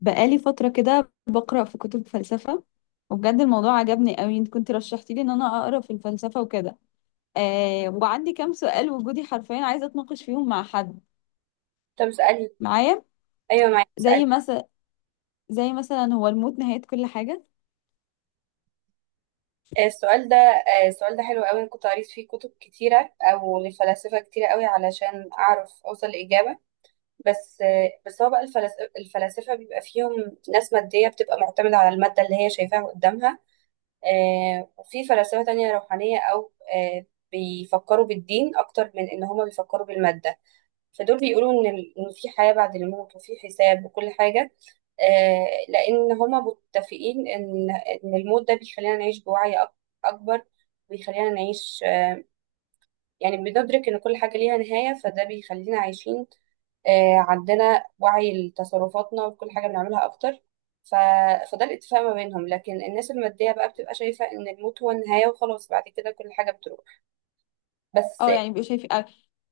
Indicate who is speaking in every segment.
Speaker 1: بقالي فترة كده بقرأ في كتب فلسفة، وبجد الموضوع عجبني قوي. انت كنت رشحتي لي ان انا اقرا في الفلسفة وكده. آه، وعندي كام سؤال وجودي حرفيا عايزة اتناقش فيهم مع حد
Speaker 2: طب اسألي.
Speaker 1: معايا.
Speaker 2: أيوة معاك،
Speaker 1: زي
Speaker 2: اسألي.
Speaker 1: مثلا زي مثلا هو الموت نهاية كل حاجة؟
Speaker 2: السؤال ده حلو قوي، أنا كنت قريت فيه كتب كتيرة أو لفلاسفة كتيرة قوي علشان أعرف أوصل لإجابة. بس هو بقى الفلاسفة بيبقى فيهم ناس مادية بتبقى معتمدة على المادة اللي هي شايفاها قدامها. وفي فلاسفة تانية روحانية، أو بيفكروا بالدين أكتر من إن هما بيفكروا بالمادة. فدول بيقولوا إن إن في حياة بعد الموت وفي حساب وكل حاجة. لأن هما متفقين إن الموت ده بيخلينا نعيش بوعي أكبر. بيخلينا نعيش، يعني بندرك إن كل حاجة ليها نهاية، فده بيخلينا عايشين، عندنا وعي لتصرفاتنا وكل حاجة بنعملها أكتر. ف... فده الاتفاق ما بينهم، لكن الناس المادية بقى بتبقى شايفة إن الموت هو النهاية وخلاص، بعد كده كل حاجة بتروح بس.
Speaker 1: اه، يعني بيبقوا شايفين،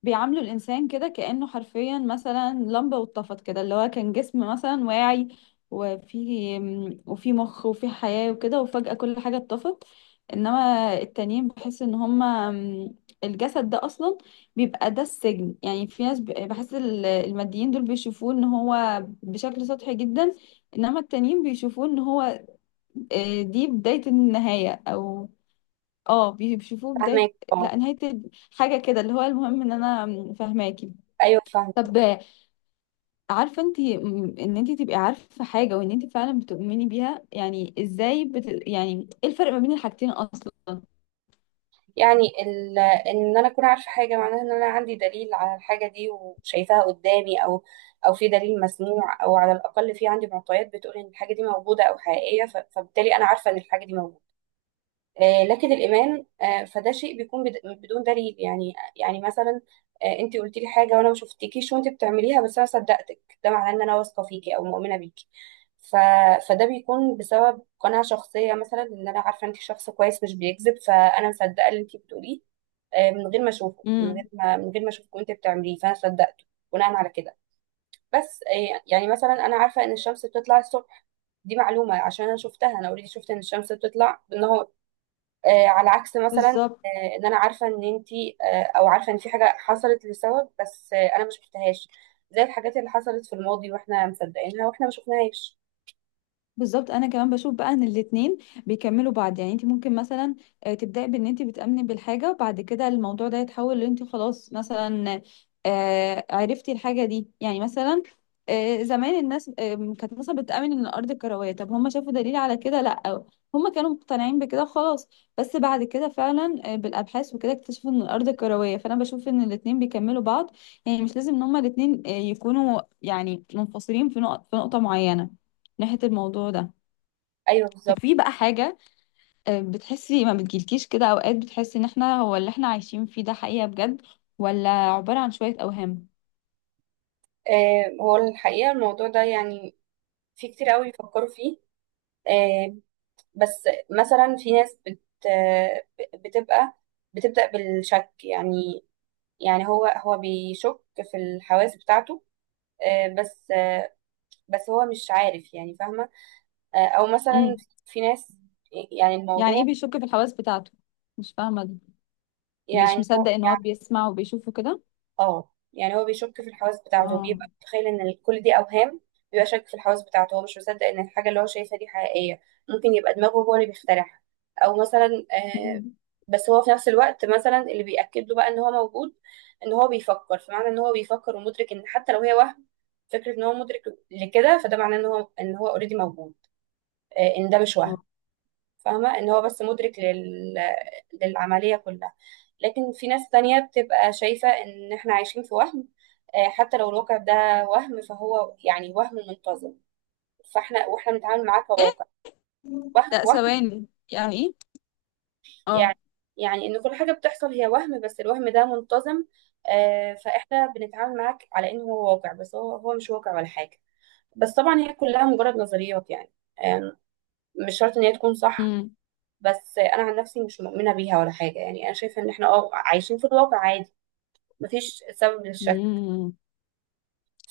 Speaker 1: بيعاملوا الانسان كده كانه حرفيا مثلا لمبه واتطفت كده، اللي هو كان جسم مثلا واعي، وفي وفي مخ وفي حياه وكده، وفجاه كل حاجه اتطفت. انما التانيين بحس ان هما، الجسد ده اصلا بيبقى ده السجن. يعني في ناس بحس الماديين دول بيشوفوه ان هو بشكل سطحي جدا، انما التانيين بيشوفوه ان هو، آه، دي بدايه النهايه، او اه بيشوفوه بداية
Speaker 2: فاهمك، اه.
Speaker 1: لا نهاية حاجة كده. اللي هو المهم ان انا فاهماكي.
Speaker 2: أيوه، فاهمة.
Speaker 1: طب، عارفة انت ان انت تبقي عارفة حاجة وان انت فعلا بتؤمني بيها، يعني ازاي يعني ايه الفرق ما بين الحاجتين اصلا؟
Speaker 2: يعني ان انا اكون عارفه حاجه معناها ان انا عندي دليل على الحاجه دي وشايفاها قدامي، او في دليل مسموع، او على الاقل في عندي معطيات بتقول ان الحاجه دي موجوده او حقيقيه. فبالتالي انا عارفه ان الحاجه دي موجوده. لكن الايمان، فده شيء بيكون بدون دليل. يعني مثلا، انت قلتي لي حاجه وانا ما شفتكيش وانت بتعمليها، بس انا صدقتك، ده معناه ان انا واثقه فيكي او مؤمنه بيكي. ف... فده بيكون بسبب قناعة شخصية، مثلا ان انا عارفة انت شخص كويس مش بيكذب، فانا مصدقة اللي انت بتقوليه، من غير ما اشوفه، من غير
Speaker 1: امم.
Speaker 2: ما من غير ما اشوفك وانت بتعمليه، فانا صدقته بناء على كده. بس آه، يعني مثلا انا عارفه ان الشمس بتطلع الصبح، دي معلومه عشان انا شفتها، انا اوريدي شفت ان الشمس بتطلع بالنهار. على عكس مثلا،
Speaker 1: بالظبط.
Speaker 2: ان انا عارفه ان انتي، او عارفه ان في حاجه حصلت لسبب، بس انا ما شفتهاش، زي الحاجات اللي حصلت في الماضي واحنا مصدقينها واحنا ما شفناهاش.
Speaker 1: بالظبط انا كمان بشوف بقى ان الاتنين بيكملوا بعض. يعني انت ممكن مثلا، تبداي بان انت بتامني بالحاجه، وبعد كده الموضوع ده يتحول ان انت خلاص مثلا، عرفتي الحاجه دي. يعني مثلا، زمان الناس كانت مثلا بتامن ان الارض كرويه، طب هم شافوا دليل على كده؟ لا، هم كانوا مقتنعين بكده وخلاص. بس بعد كده فعلا بالابحاث وكده اكتشفوا ان الارض كرويه. فانا بشوف ان الاتنين بيكملوا بعض، يعني مش لازم ان هم الاتنين يكونوا يعني منفصلين في نقطه معينه ناحيه الموضوع ده.
Speaker 2: ايوه،
Speaker 1: طب
Speaker 2: بالظبط.
Speaker 1: في بقى حاجة، بتحسي، ما بتجيلكيش كده أوقات بتحسي إن إحنا هو اللي إحنا عايشين فيه ده حقيقة بجد، ولا عبارة عن شوية أوهام؟
Speaker 2: هو الحقيقه الموضوع ده يعني في كتير قوي بيفكروا فيه. آه، بس مثلا في ناس بت بتبقى بتبدأ بالشك، يعني هو بيشك في الحواس بتاعته، آه، بس آه، بس هو مش عارف، يعني فاهمة؟ أو مثلا
Speaker 1: امم.
Speaker 2: في ناس، يعني
Speaker 1: يعني إيه
Speaker 2: الموضوع،
Speaker 1: بيشك في الحواس بتاعته؟ مش فاهمة دي. مش
Speaker 2: يعني
Speaker 1: مصدق إن هو بيسمع وبيشوفه كده؟
Speaker 2: اه يعني هو بيشك في الحواس بتاعته،
Speaker 1: اه.
Speaker 2: بيبقى متخيل ان كل دي اوهام، بيبقى شاك في الحواس بتاعته، هو مش مصدق ان الحاجه اللي هو شايفها دي حقيقيه، ممكن يبقى دماغه هو اللي بيخترعها. او مثلا آه
Speaker 1: امم.
Speaker 2: بس هو في نفس الوقت مثلا اللي بيأكد له بقى ان هو موجود ان هو بيفكر، فمعنى ان هو بيفكر ومدرك، ان حتى لو هي وهم، فكره ان هو مدرك لكده فده معناه ان هو اوريدي موجود، ان ده مش وهم.
Speaker 1: آه.
Speaker 2: فاهمة ان هو بس مدرك للعملية كلها. لكن في ناس تانية بتبقى شايفة ان احنا عايشين في وهم، حتى لو الواقع ده وهم فهو يعني وهم منتظم، واحنا بنتعامل معاه
Speaker 1: إيه؟
Speaker 2: كواقع. وهم،
Speaker 1: لا،
Speaker 2: وهم.
Speaker 1: ثواني، يعني إيه؟ آه.
Speaker 2: يعني يعني ان كل حاجة بتحصل هي وهم، بس الوهم ده منتظم، فاحنا بنتعامل معاك على انه هو واقع، بس هو مش واقع ولا حاجة. بس طبعا هي كلها مجرد نظريات يعني، آه، مش شرط ان هي تكون صح.
Speaker 1: امم.
Speaker 2: بس انا عن نفسي مش مؤمنه بيها ولا حاجه، يعني انا شايفه ان احنا عايشين في الواقع عادي، مفيش سبب للشك،
Speaker 1: امم.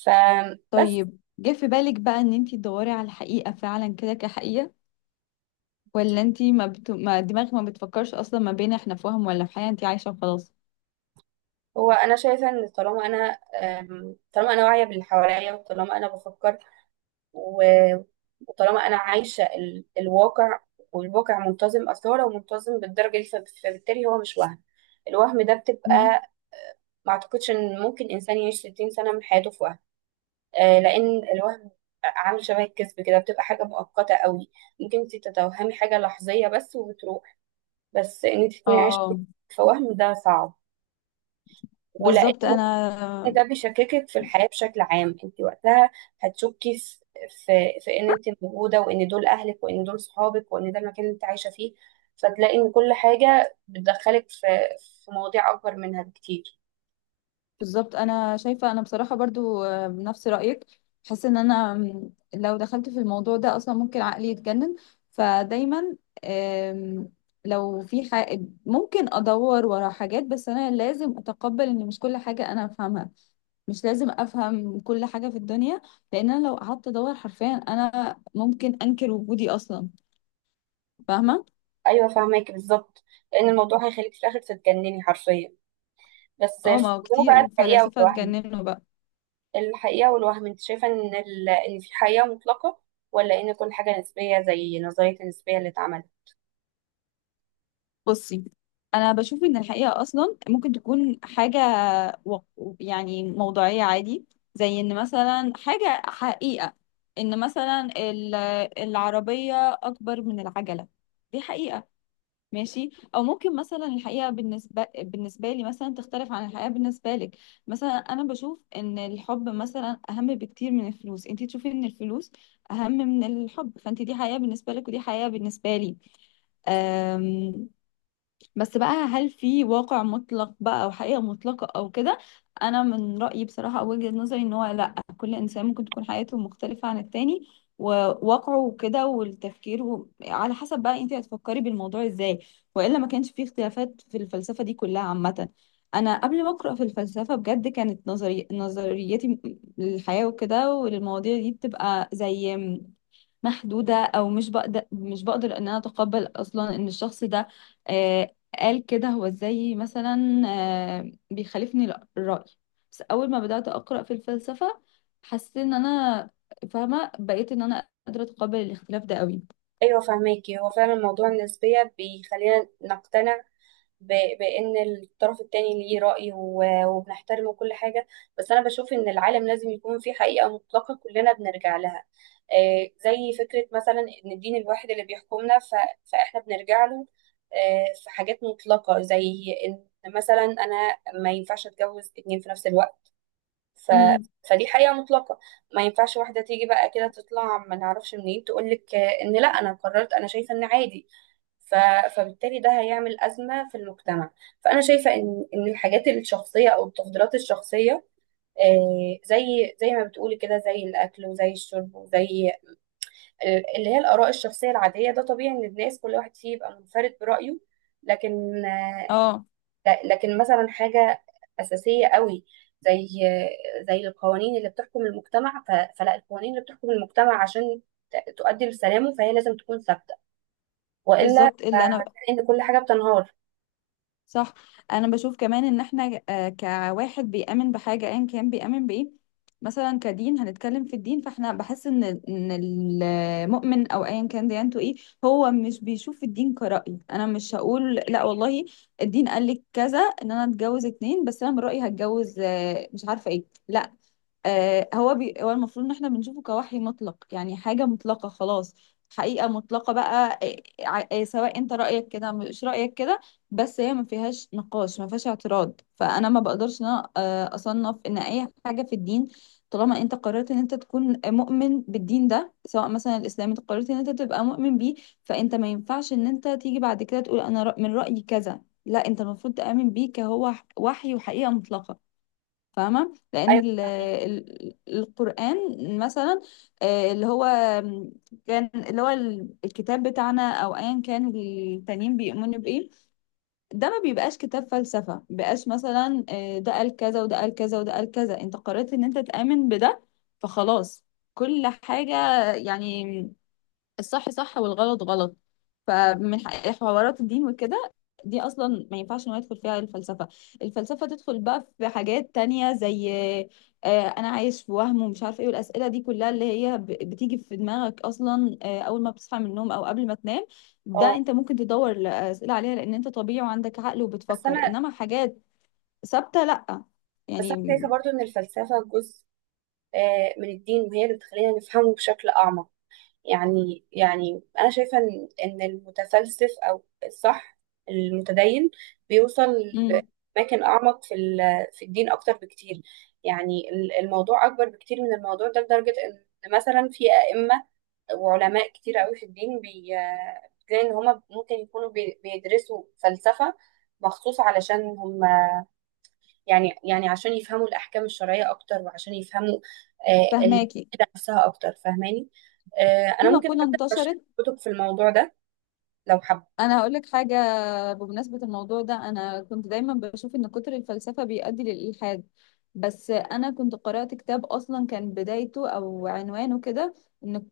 Speaker 2: فبس.
Speaker 1: طيب، جه في بالك بقى إن أنتي تدوري على الحقيقة فعلا كده كحقيقة، ولا أنتي ما, ما دماغك ما بتفكرش أصلا ما بين إحنا في وهم ولا في حقيقة، أنتي عايشة وخلاص؟
Speaker 2: هو انا شايفه ان طالما انا واعيه باللي حواليا، وطالما انا بفكر، و- وطالما انا عايشه الواقع، والواقع منتظم، اصل هو لو منتظم بالدرجه دي فبالتالي هو مش وهم. الوهم ده بتبقى، ما اعتقدش ان ممكن انسان يعيش 60 سنه من حياته في، لان الوهم عامل شبه الكذب كده، بتبقى حاجه مؤقته قوي، ممكن انت تتوهمي حاجه لحظيه بس وبتروح، بس ان انت تكوني عايشه
Speaker 1: اه.
Speaker 2: في وهم ده صعب. ولان
Speaker 1: بالظبط
Speaker 2: إن
Speaker 1: انا
Speaker 2: ده بيشككك في الحياه بشكل عام، انت وقتها هتشكي في في ان انت موجوده، وان دول اهلك، وان دول صحابك، وان ده المكان اللي انت عايشه فيه، فتلاقي ان كل حاجه بتدخلك في مواضيع اكبر منها بكتير.
Speaker 1: بالظبط انا شايفه انا بصراحه برضو بنفس رايك. حاسه ان انا، لو دخلت في الموضوع ده اصلا ممكن عقلي يتجنن. فدايما، آم، لو في حاجة ممكن ادور ورا حاجات، بس انا لازم اتقبل ان مش كل حاجه انا افهمها. مش لازم افهم كل حاجه في الدنيا، لان انا لو قعدت ادور حرفيا انا ممكن انكر وجودي اصلا. فاهمه؟
Speaker 2: ايوه، فاهمك بالظبط، لان الموضوع هيخليك في الاخر تتجنني حرفيا. بس
Speaker 1: اه، ما
Speaker 2: في
Speaker 1: هو
Speaker 2: موضوع بقى
Speaker 1: كتير
Speaker 2: الحقيقة
Speaker 1: فلاسفه
Speaker 2: والوهم
Speaker 1: اتجننوا بقى.
Speaker 2: الحقيقة والوهم انت شايفة ان ان في حقيقة مطلقة، ولا ان كل حاجة نسبية زي نظرية النسبية اللي اتعملت؟
Speaker 1: بصي، انا بشوف ان الحقيقه اصلا ممكن تكون حاجه و... يعني موضوعيه عادي. زي ان مثلا حاجه حقيقه ان مثلا العربيه اكبر من العجله، دي حقيقه. ماشي، او ممكن مثلا الحقيقه بالنسبه لي مثلا تختلف عن الحقيقه بالنسبه لك. مثلا انا بشوف ان الحب مثلا اهم بكتير من الفلوس، انت تشوفي ان الفلوس اهم من الحب، فانت دي حقيقه بالنسبه لك ودي حقيقه بالنسبه لي. آمم. بس بقى، هل في واقع مطلق بقى، او حقيقة مطلقة او كده؟ انا من رأيي بصراحة او وجهة نظري ان هو لا، كل انسان ممكن تكون حياته مختلفة عن التاني، وواقعه وكده والتفكير على حسب بقى انت هتفكري بالموضوع ازاي، والا ما كانش فيه اختلافات في الفلسفة دي كلها عامة. انا قبل ما اقرا في الفلسفة بجد كانت نظريتي للحياة وكده وللمواضيع دي بتبقى زي محدودة، أو مش بقدر إن أنا أتقبل أصلا إن الشخص ده، آه، قال كده. هو إزاي مثلا بيخالفني الرأي؟ بس أول ما بدأت أقرأ في الفلسفة حسيت إن أنا فاهمة، بقيت إن أنا قادرة أتقبل الاختلاف ده قوي.
Speaker 2: ايوه، فهماكي. هو فعلا موضوع النسبية بيخلينا نقتنع بان الطرف التاني ليه رأي، وبنحترمه وكل حاجة. بس انا بشوف ان العالم لازم يكون فيه حقيقة مطلقة كلنا بنرجع لها، زي فكرة مثلا ان الدين الواحد اللي بيحكمنا فاحنا بنرجع له. في حاجات مطلقة، زي ان مثلا انا ما ينفعش اتجوز اتنين في نفس الوقت. ف...
Speaker 1: امم.
Speaker 2: فدي حقيقة مطلقة، ما ينفعش واحدة تيجي بقى كده تطلع ما نعرفش منين تقولك، ان لا، انا قررت، انا شايفة ان عادي. ف... فبالتالي ده هيعمل أزمة في المجتمع. فأنا شايفة إن الحاجات الشخصية أو التفضيلات الشخصية، زي ما بتقولي كده، زي الأكل وزي الشرب وزي اللي هي الآراء الشخصية العادية، ده طبيعي إن الناس كل واحد فيه يبقى منفرد برأيه. لكن آه،
Speaker 1: اه،
Speaker 2: لكن مثلا حاجة أساسية قوي زي القوانين اللي بتحكم المجتمع، فلا، القوانين اللي بتحكم المجتمع عشان تؤدي لسلامه فهي لازم تكون ثابتة، وإلا
Speaker 1: بالظبط اللي أنا.
Speaker 2: هتلاقي إن كل حاجة بتنهار.
Speaker 1: صح. انا بشوف كمان ان احنا، كواحد بيؤمن بحاجه، ايا كان بيؤمن بايه، مثلا كدين هنتكلم في الدين. فاحنا بحس ان ان المؤمن، او ايا كان ديانته ايه، هو مش بيشوف الدين كرأي. انا مش هقول لا والله، الدين قال لي كذا ان انا اتجوز اتنين، بس انا من رأيي هتجوز، مش عارفه ايه، لا. هو هو المفروض ان احنا بنشوفه كوحي مطلق، يعني حاجة مطلقة خلاص، حقيقة مطلقة بقى. سواء انت رأيك كده مش رأيك كده، بس هي ما فيهاش نقاش ما فيهاش اعتراض. فانا ما بقدرش ان انا اصنف ان اي حاجة في الدين طالما انت قررت ان انت تكون مؤمن بالدين ده، سواء مثلا الاسلام، انت قررت ان انت تبقى مؤمن بيه، فانت ما ينفعش ان انت تيجي بعد كده تقول انا من رأيي كذا. لا، انت المفروض تؤمن بيه كهو وحي وحقيقة مطلقة، فاهمة؟ لأن
Speaker 2: ايوه،
Speaker 1: ال
Speaker 2: فاهمك.
Speaker 1: ال القرآن مثلا، آه، اللي هو اللي هو الكتاب بتاعنا أو أيا كان التانيين بيؤمنوا بإيه، ده ما بيبقاش كتاب فلسفة، مبيبقاش مثلا ده قال كذا وده قال كذا وده قال كذا، أنت قررت إن أنت تآمن بده فخلاص. كل حاجة يعني الصح صح والغلط غلط. فمن حوارات الدين وكده، دي اصلا ما ينفعش ان هو يدخل فيها الفلسفه. الفلسفه تدخل بقى في حاجات تانية، زي انا عايش في وهم ومش عارف ايه، والاسئله دي كلها اللي هي بتيجي في دماغك اصلا اول ما بتصحى من النوم او قبل ما تنام. ده
Speaker 2: اه،
Speaker 1: انت ممكن تدور الاسئله عليها، لان انت طبيعي وعندك عقل
Speaker 2: بس
Speaker 1: وبتفكر.
Speaker 2: انا
Speaker 1: انما حاجات ثابته لا.
Speaker 2: بس انا
Speaker 1: يعني.
Speaker 2: شايفه برضو ان الفلسفه جزء من الدين، وهي اللي بتخلينا نفهمه بشكل اعمق. يعني انا شايفه إن المتفلسف، او الصح المتدين، بيوصل
Speaker 1: امم.
Speaker 2: لأماكن اعمق في الدين اكتر بكتير. يعني الموضوع اكبر بكتير من الموضوع ده، لدرجه ان مثلا في ائمه وعلماء كتير قوي في الدين، بي آه، بتلاقي ان هما ممكن يكونوا بيدرسوا فلسفه مخصوص علشان هم يعني، عشان يفهموا الأحكام الشرعية أكتر، وعشان يفهموا
Speaker 1: فهماكي.
Speaker 2: العقيدة نفسها أكتر، فاهماني؟
Speaker 1: في
Speaker 2: أنا ممكن
Speaker 1: مقوله
Speaker 2: حتى أرشح لك
Speaker 1: انتشرت.
Speaker 2: كتب في الموضوع ده لو حابة.
Speaker 1: انا هقول لك حاجه بمناسبة الموضوع ده. أنا كنت دايما بشوف إن كتر الفلسفة بيؤدي للإلحاد، بس أنا كنت قرأت كتاب أصلا كان بدايته أو عنوانه كده، إن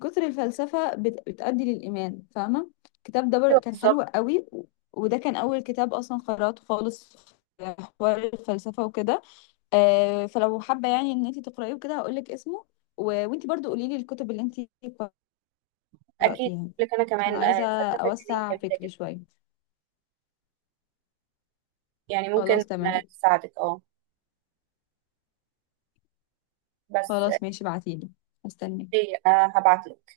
Speaker 1: كتر الفلسفة بتؤدي للإيمان، فاهمة؟ الكتاب ده
Speaker 2: أيوة،
Speaker 1: كان حلو
Speaker 2: بالظبط.
Speaker 1: قوي، وده كان أول كتاب أصلا قرأته خالص في حوار الفلسفة وكده. فلو حابة يعني إن أنت تقرأيه وكده هقولك اسمه، وأنت برضو قوليلي الكتب اللي أنت
Speaker 2: أكيد،
Speaker 1: قرأتيها،
Speaker 2: لك أنا
Speaker 1: عشان
Speaker 2: كمان
Speaker 1: عايزة
Speaker 2: فلسفة كتير
Speaker 1: أوسع
Speaker 2: جميلة
Speaker 1: فكري
Speaker 2: جدا،
Speaker 1: شوية.
Speaker 2: يعني ممكن
Speaker 1: خلاص، تمام.
Speaker 2: تساعدك. أه. بس آه،
Speaker 1: خلاص، ماشي، ابعتيلي، هستناك.
Speaker 2: إيه، هبعت لك.